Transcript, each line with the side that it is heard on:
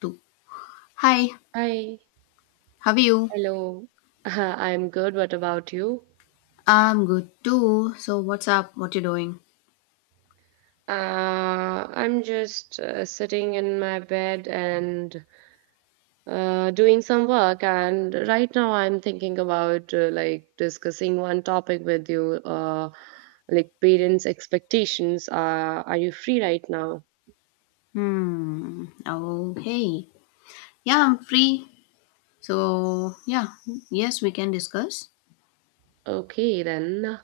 left: Two. Hi,
right: Hi,
left: how are you?
right: hello. I'm good. What about you?
left: I'm good too. So what's up? What you doing?
right: I'm just sitting in my bed and doing some work. And right now, I'm thinking about like discussing one topic with you, like parents' expectations. Are you free right now?
left: Hmm. Okay. Yeah, I'm free. So yeah, yes, we can discuss.
right: Okay, then.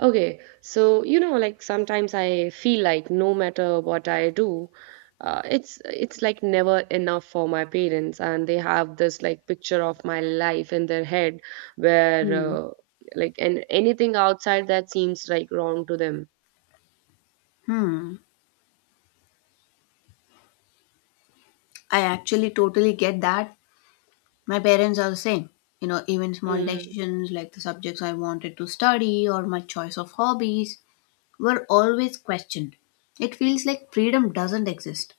right: Okay, so you know, like sometimes I feel like no matter what I do, it's like never enough for my parents, and they have this like picture of my life in their head where
left: Hmm.
right: uh, like and anything outside that seems like wrong to them.
left: Hmm. I actually totally get that. My parents are the same. You know, even small
right: Mm,
left: decisions like the subjects I wanted to study or my choice of hobbies were always questioned. It feels like freedom doesn't exist.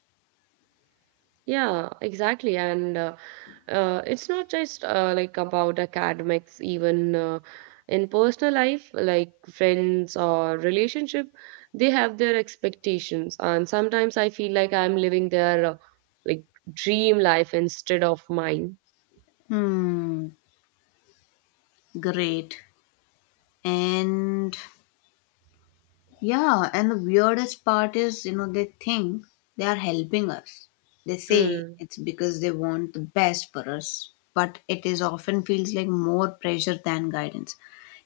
right: yeah, exactly. And it's not just like about academics even in personal life like friends or relationship they have their expectations and sometimes I feel like I'm living their like dream life instead of mine.
left: Hmm. Great. And yeah, and the weirdest part is, they think they are helping us. They say
right: Hmm.
left: it's because they want the best for us, but it is often feels like more pressure than guidance.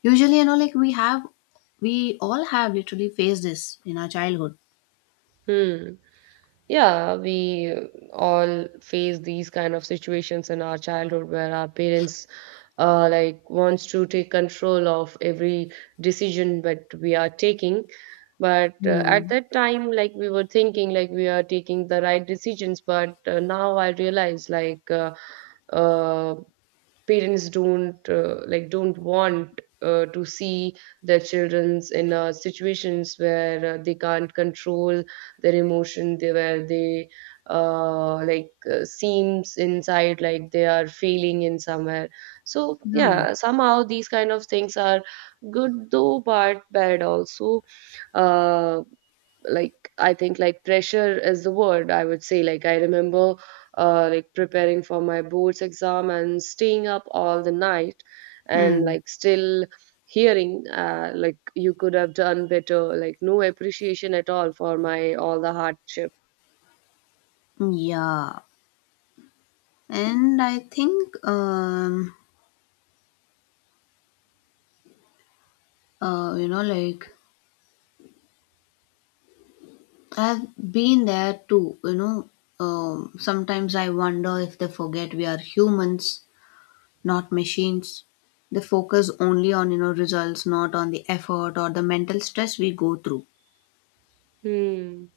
left: Usually, like we all have literally faced this in our childhood.
right: Hmm. Yeah, we all face these kind of situations in our childhood where our parents like wants to take control of every decision that we are taking. But at
left: Hmm.
right: that time, like we were thinking like we are taking the right decisions. But now I realize like uh, parents don't like don't want to see their childrens in situations where they can't control their emotion they where they like seems inside like they are failing in somewhere. So
left: Hmm.
right: yeah, somehow these kind of things are good though but bad also. uh, like I think like pressure is the word I would say, like I remember like preparing for my boards exam and staying up all the night and
left: Hmm.
right: like still hearing like you could have done better, like no appreciation at all for my all the hardship.
left: Yeah, and I think, uh, you know, like I've been there too. Sometimes I wonder if they forget we are humans, not machines. They focus only on, results, not on the effort or the mental stress we go through.
right: Hmm.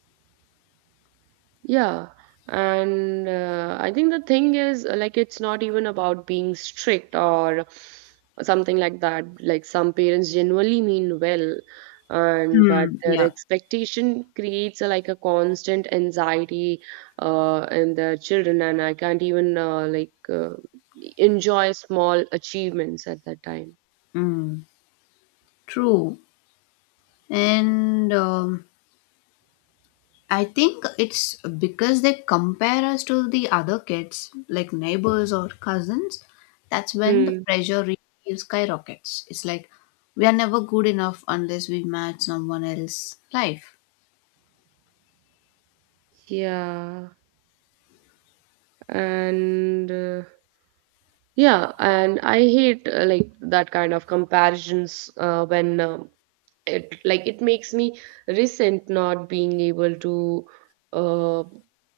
right: Yeah, and I think the thing is like it's not even about being strict or something like that. Like some parents genuinely mean well, and but
left: Hmm.
right: their
left: Yeah.
right: expectation creates a, like a constant anxiety in their children, and I can't even enjoy small achievements at that time.
left: Mm, true. And I think it's because they compare us to the other kids, like neighbors or cousins. That's when the
right: Hmm.
left: pressure really skyrockets. It's like we are never good enough unless we match someone else's life.
right: Yeah, and. Yeah, and I hate like that kind of comparisons when it like it makes me resent not being able to uh,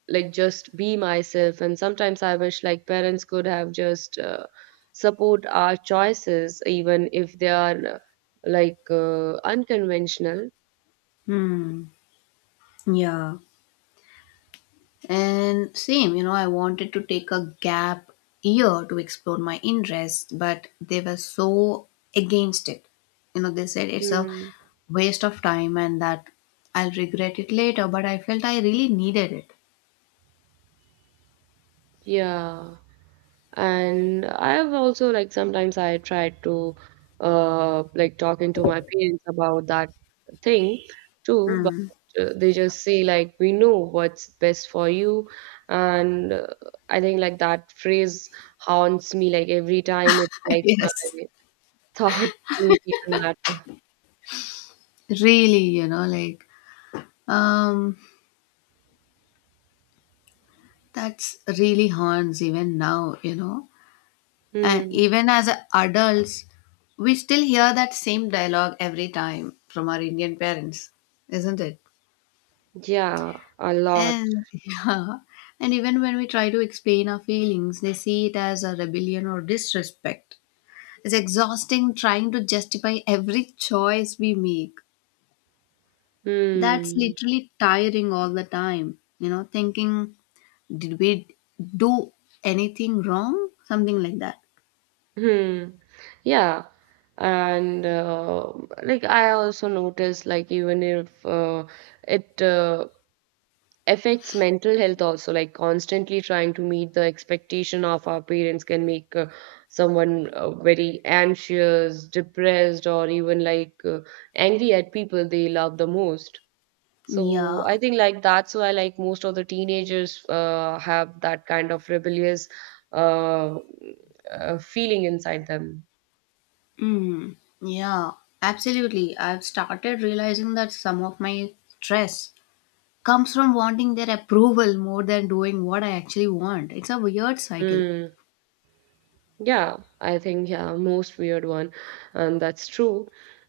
right: like just be myself. And sometimes I wish like parents could have just support our choices, even if they are unconventional.
left: Hmm. Yeah. And same, I wanted to take a gap year to explore my interests, but they were so against it. You know, they said it's a
right: Hmm.
left: waste of time and that I'll regret it later, but I felt I really needed it.
right: Yeah. And I have also like sometimes I tried to like talking to my parents about that thing too, but
left: Mm.
right: they just say like we know what's best for you. And I think like that phrase haunts me like every time, it's like my
left: Yes.
right: thought don't even matter.
left: Really, you know, like um that's really haunts even now, you know. And
right: Hmm.
left: even as adults, we still hear that same dialogue every time from our Indian parents, isn't it?
right: Yeah, a lot.
left: And yeah, and even when we try to explain our feelings, they see it as a rebellion or disrespect. It's exhausting trying to justify every choice we make. That's
right: Hmm.
left: literally tiring all the time. You know, thinking, did we do anything wrong? Something like that.
right: Hmm. Yeah. And like I also notice like even if it affects mental health also, like constantly trying to meet the expectation of our parents can make someone very anxious, depressed or even angry at people they love the most. So I
left: Yeah.
right: think like that's why like most of the teenagers have that kind of rebellious uh, feeling inside them.
left: Mm, yeah, absolutely. I've started realizing that some of my stress comes from wanting their approval more than doing what I actually want. It's a weird cycle.
right: Mm, yeah, I think yeah, most weird one, and that's true.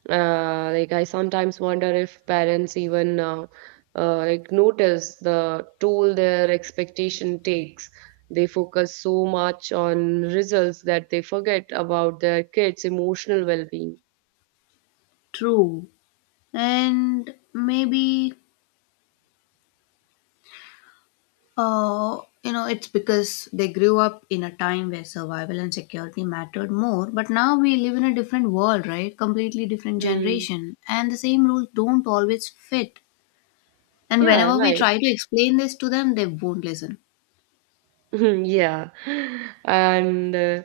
right: Like I sometimes wonder if parents even like notice the toll their expectation takes. They focus so much on results that they forget about their kids' emotional well-being.
left: True. And maybe, uh, you know, it's because they grew up in a time where survival and security mattered more. But now we live in a different world, right? Completely different
right: Mm,
left: generation. And the same rules don't always fit. And
right: yeah,
left: whenever we
right: right.
left: try to explain this to them, they won't listen.
right: Yeah. And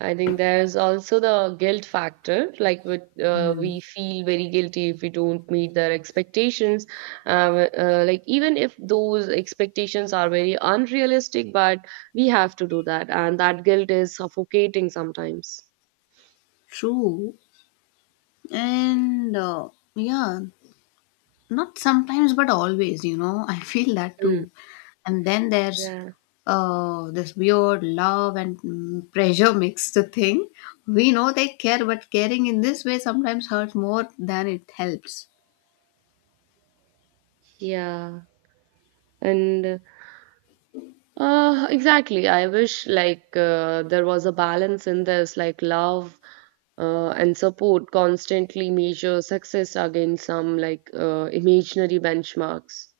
right: I think there's also the guilt factor. Like with, we feel very guilty if we don't meet their expectations. Like even if those expectations are very unrealistic, but we have to do that, and that guilt is suffocating sometimes.
left: True. And yeah, not sometimes, but always, you know. I feel that
right: Mm,
left: too. And then there's
right: yeah,
left: this weird love and pressure mixed thing. We know they care, but caring in this way sometimes hurts more than it helps.
right: yeah. And exactly. I wish like there was a balance in this, like love and support, constantly measure success against some imaginary benchmarks.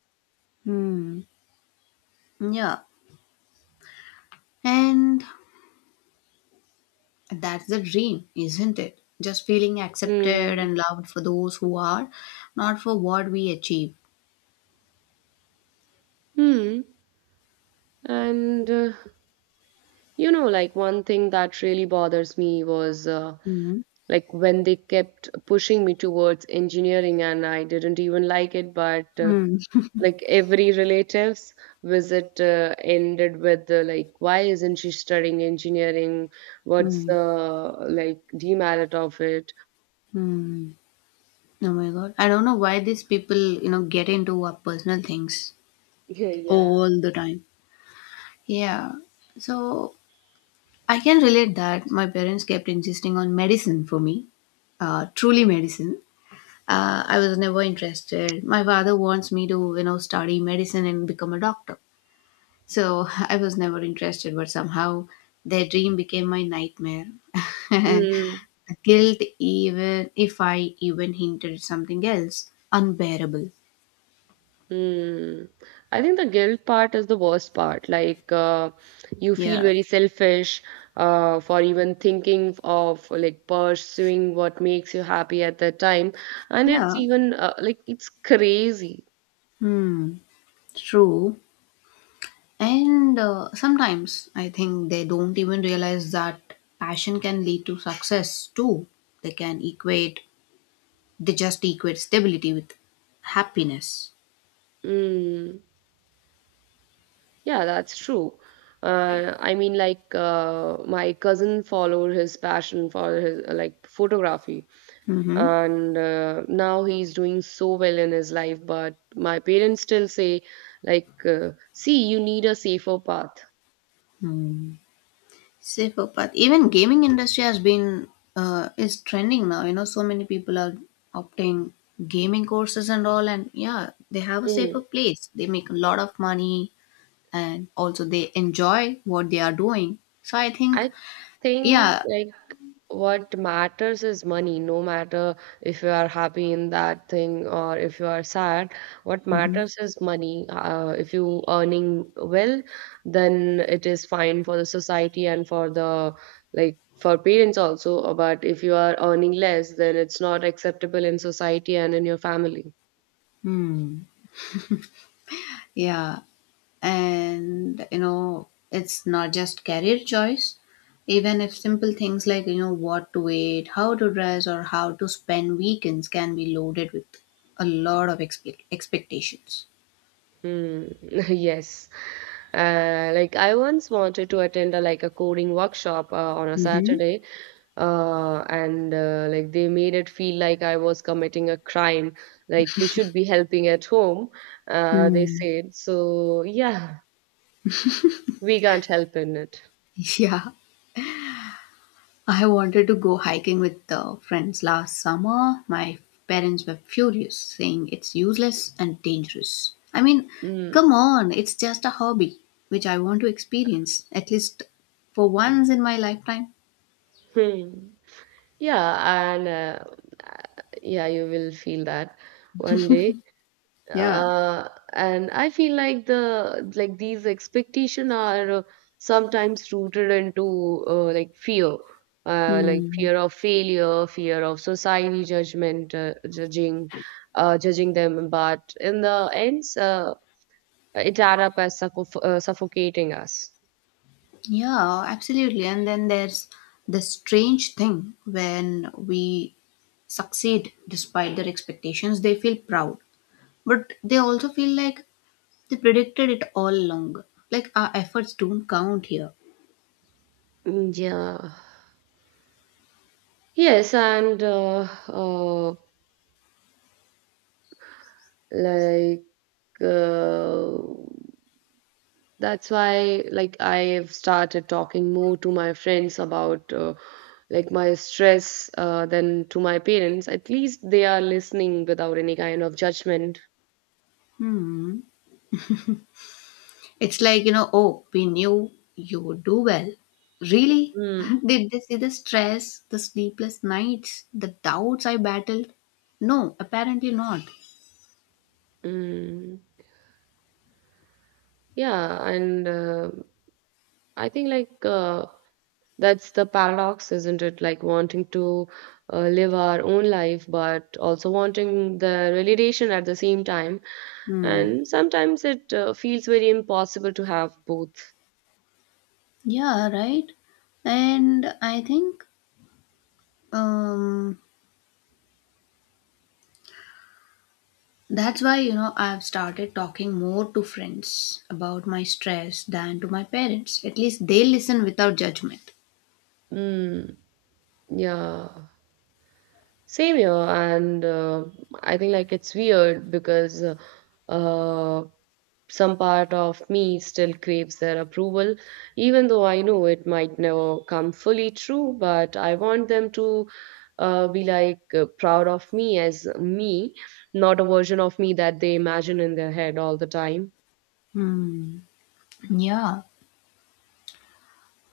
left: Hmm. Yeah. And that's the dream, isn't it? Just feeling accepted
right: Mm.
left: and loved for those who are, not for what we achieve.
right: Hmm. And you know, like one thing that really bothers me was
left: Hmm.
right: like when they kept pushing me towards engineering, and I didn't even like it, but
left: Hmm.
right: like every relative's visit ended with like why isn't she studying engineering, what's
left: Hmm.
right: the like demerit of it.
left: Hmm. Oh my god. I don't know why these people, get into our personal things
right: Yeah, yeah.
left: all the time. Yeah. So I can relate that. My parents kept insisting on medicine for me, truly medicine. I was never interested. My father wants me to, study medicine and become a doctor. So I was never interested, but somehow their dream became my nightmare. And
right: Hmm.
left: guilt, even if I even hinted something else, unbearable.
right: Hmm. I think the guilt part is the worst part. Like, you feel
left: Yeah.
right: very selfish, for even thinking of like pursuing what makes you happy at that time, and it's
left: Yeah,
right: even it's crazy.
left: hmm, true. And sometimes I think they don't even realize that passion can lead to success too. They can equate, they just equate stability with happiness.
right: Hmm. Yeah, that's true. I mean, like my cousin followed his passion for his like photography, and now he's doing so well in his life. But my parents still say, like, see, you need a safer path.
left: Hmm. Safer path. Even gaming industry has been is trending now. You know, so many people are opting gaming courses and all, and yeah, they have a safer
right: Mm.
left: place. They make a lot of money, and also they enjoy what they are doing. So I think,
right: I think
left: yeah.
right: like what matters is money, no matter if you are happy in that thing or if you are sad. What
left: Mhm.
right: matters is money. If you earning well, then it is fine for the society and for the like for parents also. But if you are earning less, then it's not acceptable in society and in your family.
left: Hmm. Yeah. And, you know, it's not just career choice. Even if simple things like, you know, what to eat, how to dress, or how to spend weekends can be loaded with a lot of expectations.
right: Hmm. Yes. Like I once wanted to attend a like a coding workshop on a Saturday, and like they made it feel like I was committing a crime, like you should be helping at home, they
left: Hmm.
right: said. So yeah, we can't help in it.
left: Yeah. I wanted to go hiking with friends last summer. My parents were furious, saying it's useless and dangerous. I mean,
right: Mm.
left: come on, it's just a hobby, which I want to experience, at least for once in my lifetime.
right: Hmm. Yeah, and yeah, you will feel that one day.
left: Yeah.
right: uh, and I feel like the like these expectation are sometimes rooted into like
left: Hmm.
right: fear of failure, fear of society judgment, judging, judging them. But in the ends, it add up as suffocating us.
left: Yeah, absolutely. And then there's the strange thing when we succeed despite their expectations, they feel proud. But they also feel like they predicted it all along. Like our efforts don't count here.
right: Yeah. Yes, and like uh, that's why like I've started talking more to my friends about like my stress than to my parents. At least they are listening without any kind of judgment.
left: Hmm. It's like, you know, oh, we knew you would do well. Really?
right: Mm,
left: Did they see the stress, the sleepless nights, the doubts I battled? No, apparently not.
right: mm, yeah, and I think that's the paradox, isn't it? Like wanting to live our own life, but also wanting the validation at the same time.
left: Hmm.
right: And sometimes it feels very impossible to have both.
left: Yeah, right. And I think um, that's why, you know, I've started talking more to friends about my stress than to my parents. At least they listen without judgment.
right: Mm. Yeah, same here. And I think like it's weird because uh, some part of me still craves their approval, even though I know it might never come fully true. But I want them to be proud of me as me, not a version of me that they imagine in their head all the time.
left: Hmm. Yeah.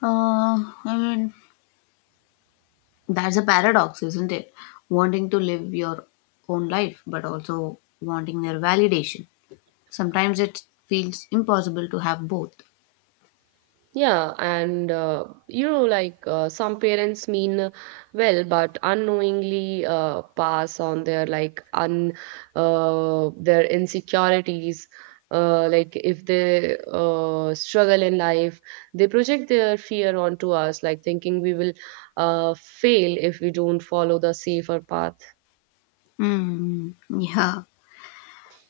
left: I mean, that's a paradox, isn't it? Wanting to live your own life, but also wanting their validation. Sometimes it feels impossible to have both.
right: Yeah, and you know, some parents mean well, but unknowingly pass on their like un their insecurities. Like if they struggle in life, they project their fear onto us, like thinking we will fail if we don't follow the safer path.
left: Hmm. Yeah.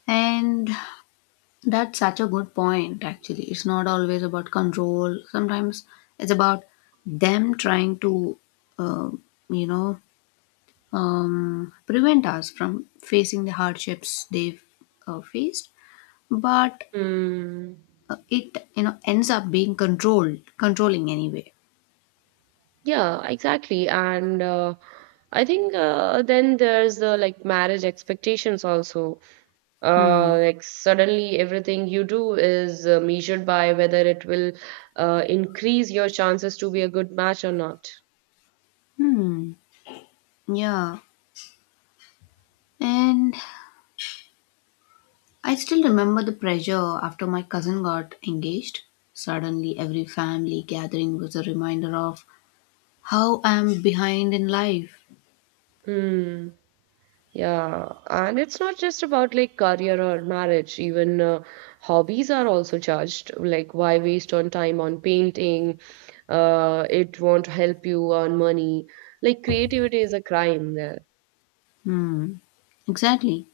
left: And that's such a good point, actually. It's not always about control. Sometimes it's about them trying to, uh, you know, prevent us from facing the hardships they've faced. But
right: Hmm.
left: it you know ends up being controlled controlling anyway.
right: Yeah, exactly. And I think then there's the like marriage expectations also.
left: Hmm.
right: Like suddenly everything you do is measured by whether it will increase your chances to be a good match or not.
left: Hmm. Yeah, and I still remember the pressure after my cousin got engaged. Suddenly every family gathering was a reminder of how I am behind in life.
right: Hmm. Yeah, and it's not just about like career or marriage. Even hobbies are also charged. Like, why waste on time on painting? It won't help you earn money. Like, creativity is a crime there.
left: Hmm. Exactly.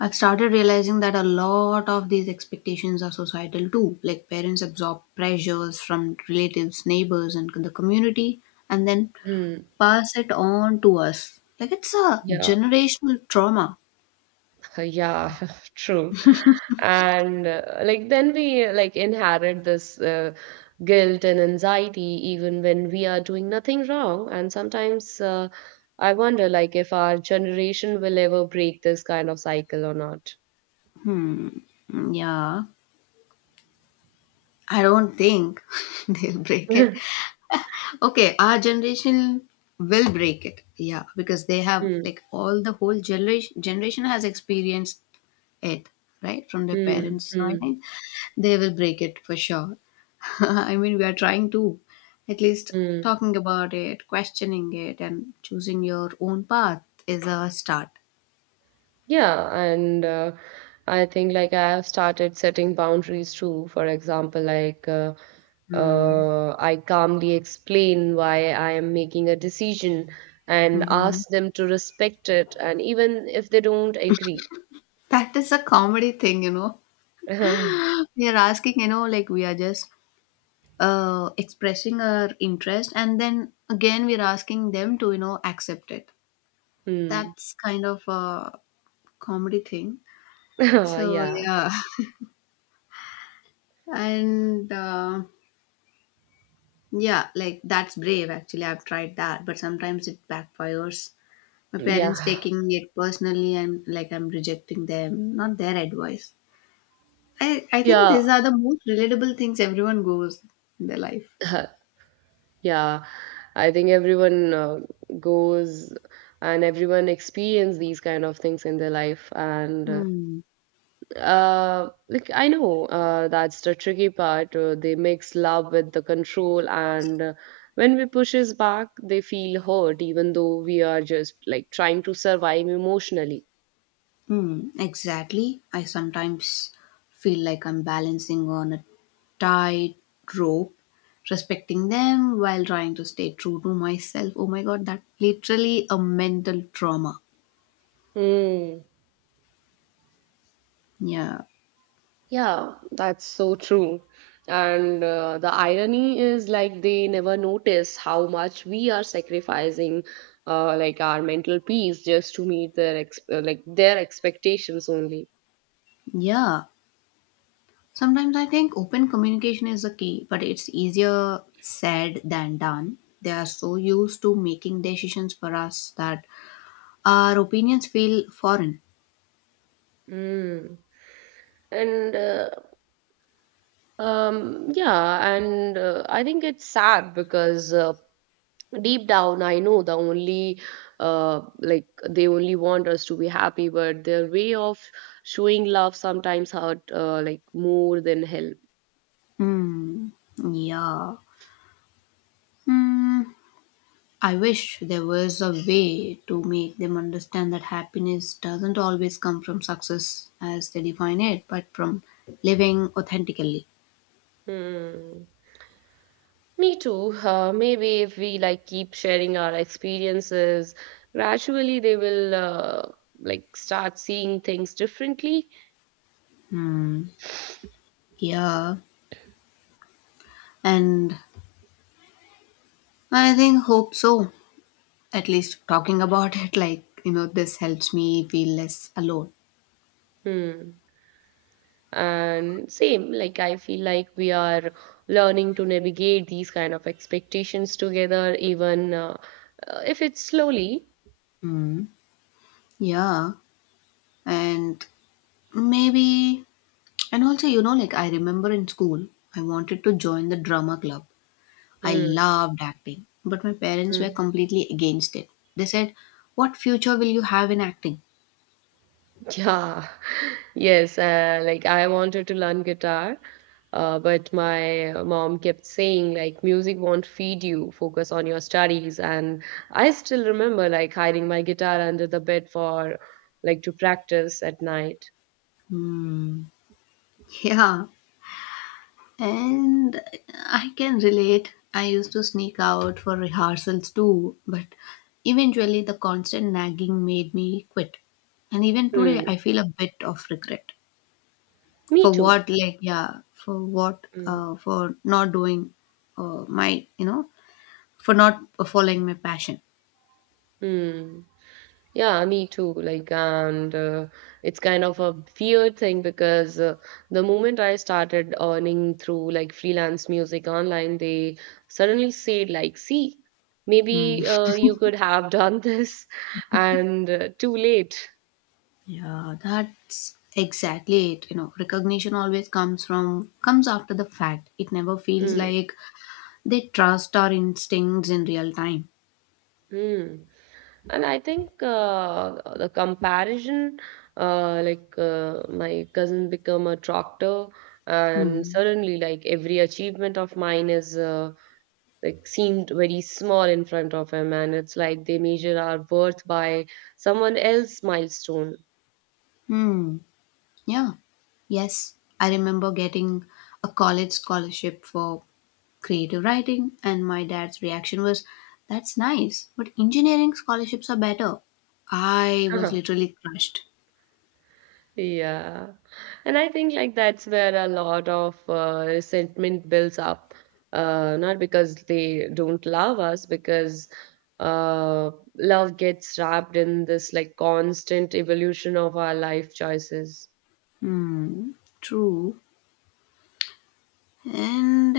left: I've started realizing that a lot of these expectations are societal too. Like parents absorb pressures from relatives, neighbors, and the community, and then
right: Hmm.
left: pass it on to us. Like it's a
right: Yeah,
left: generational trauma.
right: yeah, true. And like then we like inherit this guilt and anxiety even when we are doing nothing wrong, and sometimes I wonder like if our generation will ever break this kind of cycle or not.
left: Hmm. Yeah. I don't think they'll break it.
right: mm,
left: Okay, our generation will break it. Yeah, because they have like all the whole generation has experienced it, right? From their
right: mm,
left: parents. So I
right: mm,
left: think they will break it for sure. I mean, we are trying to, at least
right: mm.
left: talking about it, questioning it, and choosing your own path is a start.
right: Yeah, and I think like I have started setting boundaries too. For example, like
left: Hmm.
right: I calmly explain why I am making a decision and
left: Mhm.
right: ask them to respect it, and even if they don't agree.
left: That is a comedy thing, you know. We are asking, you know, like we are just expressing our interest, and then again we are asking them to, you know, accept it.
right: Hmm.
left: That's kind of a comedy thing. So
right: Yeah.
left: yeah, and yeah, like that's brave. Actually, I've tried that, but sometimes it backfires. My
right: Yeah.
left: parents taking it personally, and like I'm rejecting them, not their advice. I think
right: Yeah.
left: these are the most relatable things everyone goes in their life.
right: Yeah. I think everyone goes and everyone experience these kind of things in their life, and
left: Hmm.
right: Like I know that's the tricky part. They mix love with the control, and when we pushes back, they feel hurt, even though we are just like trying to survive emotionally.
left: Hmm. Exactly. I sometimes feel like I'm balancing on a tight rope, respecting them while trying to stay true to myself. Oh my god, that literally a mental trauma.
right: Hmm.
left: Yeah.
right: Yeah, that's so true. And the irony is like they never notice how much we are sacrificing, like our mental peace just to meet their ex like their expectations only.
left: Yeah. Sometimes I think open communication is the key, but it's easier said than done. They are so used to making decisions for us that our opinions feel foreign.
right: Mm. And yeah, and I think it's sad because deep down I know the only like they only want us to be happy, but their way of showing love sometimes hurt like more than help.
left: Hmm. Yeah. Hmm. I wish there was a way to make them understand that happiness doesn't always come from success as they define it, but from living authentically.
right: Hmm. Me too. Maybe if we like keep sharing our experiences, gradually they will like start seeing things differently.
left: Yeah. And I think hope so. At least talking about it, like, you know, this helps me feel less alone.
right: Hmm. And same, like I feel like we are learning to navigate these kind of expectations together even if it's slowly.
left: Mm, yeah. And maybe, and also, you know, like I remember in school, I wanted to join the drama club. I
right: Mm,
left: loved acting, but my parents were
right: mm.
left: completely against it. They said, "What future will you have in acting?"
right: Yeah. Yes, like I wanted to learn guitar. But my mom kept saying like music won't feed you, focus on your studies. And I still remember like hiding my guitar under the bed for, like, to practice at night.
left: Hmm, yeah, and I can relate. I used to sneak out for rehearsals too, but eventually the constant nagging made me quit. And even today,
right: Hmm.
left: I feel a bit of regret.
right: Me
left: For
right: too.
left: what, like, yeah, for what,
right: Mm.
left: for not doing uh, my, you know, for not following my passion.
right: Mm. Yeah, me too. Like, and it's kind of a weird thing because the moment I started earning through like freelance music online, they suddenly said like, "See,
left: Hmm.
right: maybe you could have done this," and too late.
left: Yeah, that's exactly it. You know, recognition always comes after the fact. It never feels
right: Mm.
left: like they trust our instincts in real time.
right: Mm. And I think the comparison, my cousin become a doctor, and
left: Hmm.
right: suddenly like every achievement of mine is like seemed very small in front of him, and it's like they measure our worth by someone else's milestone.
left: Hmm. Yeah. Yes, I remember getting a college scholarship for creative writing, and my dad's reaction was, "That's nice, but engineering scholarships are better." I was literally crushed.
right: Yeah. And I think like that's where a lot of resentment builds up. Not because they don't love us, because uh, love gets wrapped in this like constant evolution of our life choices.
left: Hmm. True. And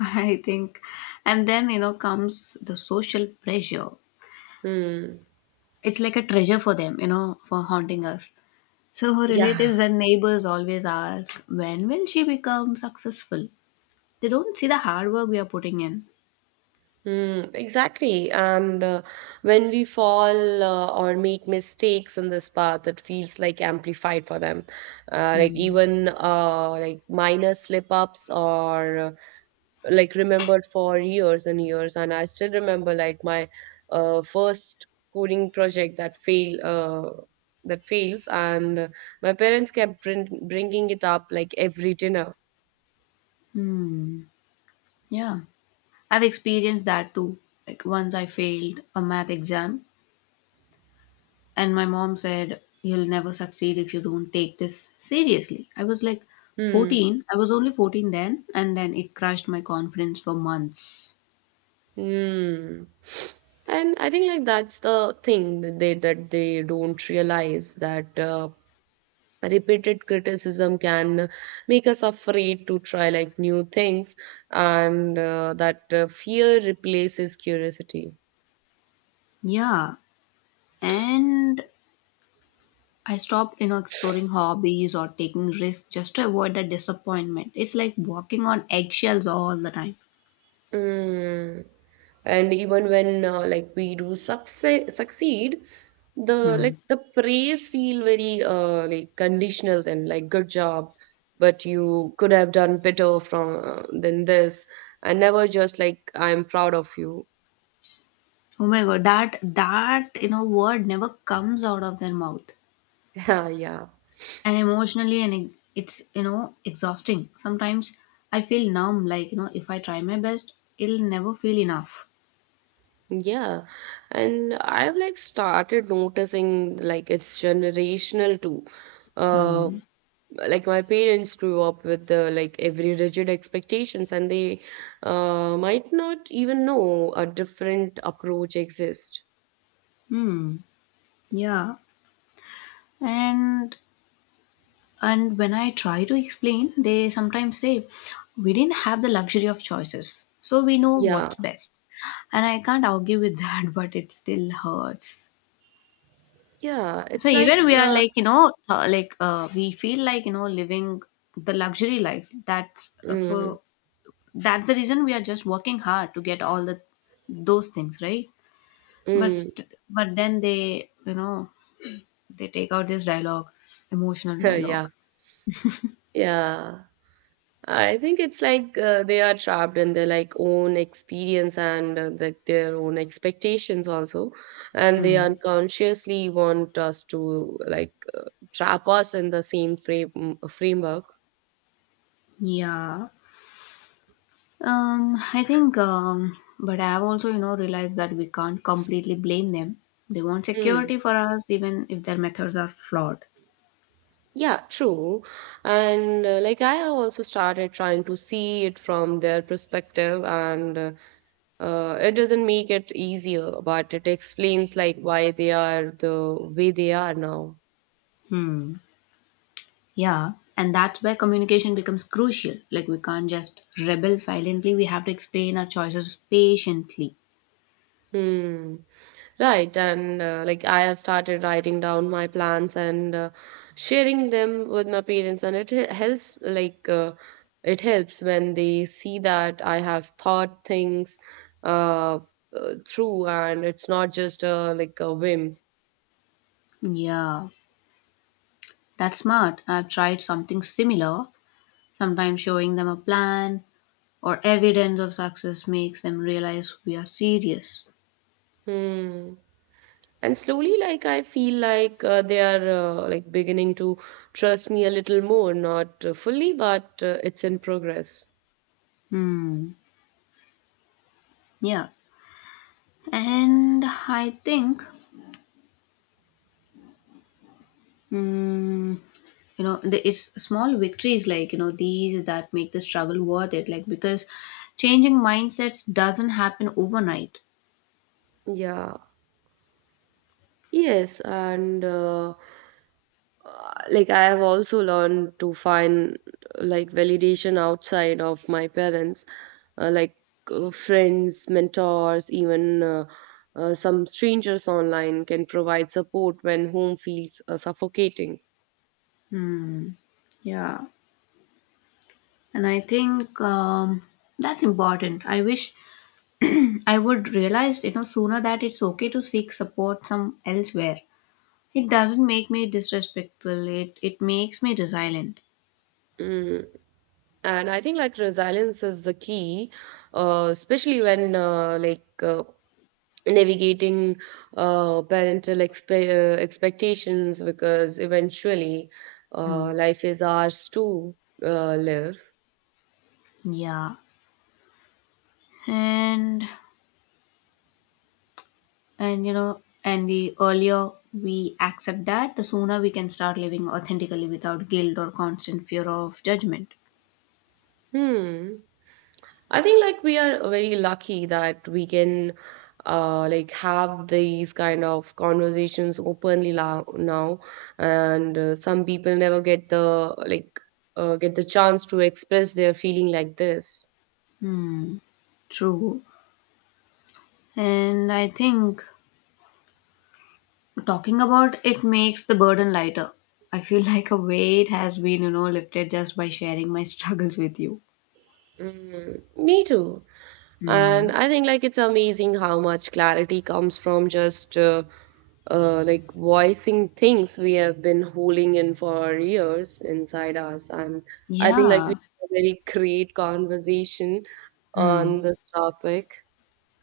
left: I think. And then, you know, comes the social pressure.
right: Hmm.
left: It's like a treasure for them, you know, for haunting us. So her
right: Yeah.
left: relatives and neighbors always ask, when will she become successful? They don't see the hard work we are putting in.
right: Mm, exactly. And when we fall or make mistakes in this path, it feels like amplified for them. Like even like minor slip ups or like remembered for years and years. And I still remember like my first coding project that fails, and my parents kept bringing it up like every dinner.
left: Hmm. Yeah. I've experienced that too. Like once I failed a math exam and my mom said, "You'll never succeed if you don't take this seriously." I was like
right: Hmm.
left: 14. I was only 14 then, and then it crushed my confidence for months.
right: Hmm. And I think like that's the thing that they don't realize, that repeated criticism can make us afraid to try like new things, and that fear replaces curiosity.
left: Yeah, and I stopped, you know, exploring hobbies or taking risks just to avoid that disappointment. It's like walking on eggshells all the time.
right: Mm. And even when like we do succeed, the
left: Hmm.
right: like the praise feel very like conditional then like good job, but you could have done better from than this, and never just like I'm proud of you.
left: Oh my god, that that you know word never comes out of their mouth.
right: Yeah, yeah.
left: And emotionally, and it's you know exhausting. Sometimes I feel numb. Like you know, if I try my best, it'll never feel enough.
right: Yeah, and I've like started noticing like it's generational too. Uh.
left: Hmm.
right: Like my parents grew up with the like every rigid expectations, and they might not even know a different approach exists.
left: Hmm. Yeah. And And when I try to explain, they sometimes say, "We didn't have the luxury of choices, so we know
right: Yeah,
left: what's best." And I can't argue with that, but it still hurts.
right: yeah,
left: So
right: it's like
left: even we are
right: uh,
left: like, you know, we feel like, you know, living the luxury life.
right: mm,
left: That's the reason we are just working hard to get all the those things, right?
right: mm,
left: But then they, you know, they take out this dialogue, emotional
right: yeah,
left: dialogue.
right: yeah. I think it's like they are trapped in their like own experience, and like their own expectations also, and they
left: Mm.
right: unconsciously want us to like trap us in the same framework.
left: Yeah. I think, but I've also, you know, realized that we can't completely blame them. They want
right: Hmm.
left: security for us, even if their methods are flawed.
right: Yeah, true. And like I have also started trying to see it from their perspective, and it doesn't make it easier, but it explains like why they are the way they are now.
left: Hmm. Yeah, and that's where communication becomes crucial. Like, we can't just rebel silently, we have to explain our choices patiently.
right: Hmm. Right, and like I have started writing down my plans, and sharing them with my parents, and helps like it helps when they see that I have thought things uh, through, and it's not just like a whim.
left: Yeah, that's smart. I've tried something similar. Sometimes showing them a plan or evidence of success makes them realize we are serious.
right: Hmm. And slowly, like I feel like they are like beginning to trust me a little more, not fully, but it's in progress.
left: Hmm. Yeah, and I think mm, you know it's small victories like you know these that make the struggle worth it, like because changing mindsets doesn't happen overnight.
right: Yeah. Yes, and like I have also learned to find like validation outside of my parents, uh, like friends, mentors, even some strangers online can provide support when home feels suffocating.
left: Hmm. Yeah, and I think that's important. I wish I would realize you know sooner that it's okay to seek support some elsewhere. It doesn't make me disrespectful, it makes me resilient.
right: Mm. And I think like resilience is the key, especially when navigating expectations, because eventually
left: Hmm.
right: life is ours to live.
left: Yeah, and and you know and the earlier we accept that, the sooner we can start living authentically without guilt or constant fear of judgment.
right: Hmm. I think like we are very lucky that we can like have these kind of conversations openly now, and some people never get the like get the chance to express their feeling like this.
left: Hmm. True, and I think talking about it makes the burden lighter. I feel like a weight has been you know lifted just by sharing my struggles with you.
right: Mm, me too.
left: Hmm.
right: And I think like it's amazing how much clarity comes from just like voicing things we have been holding in for years inside us. And I think like we
left: Yeah.
right: had a very great conversation on
left: Hmm.
right: this topic,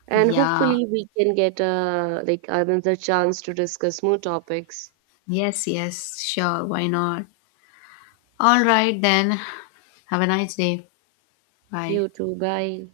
right: and
left: Yeah,
right: hopefully we can get like another chance to discuss more topics.
left: yes, yes, sure, why not. All right then, have a nice day. Bye.
right: You too, bye.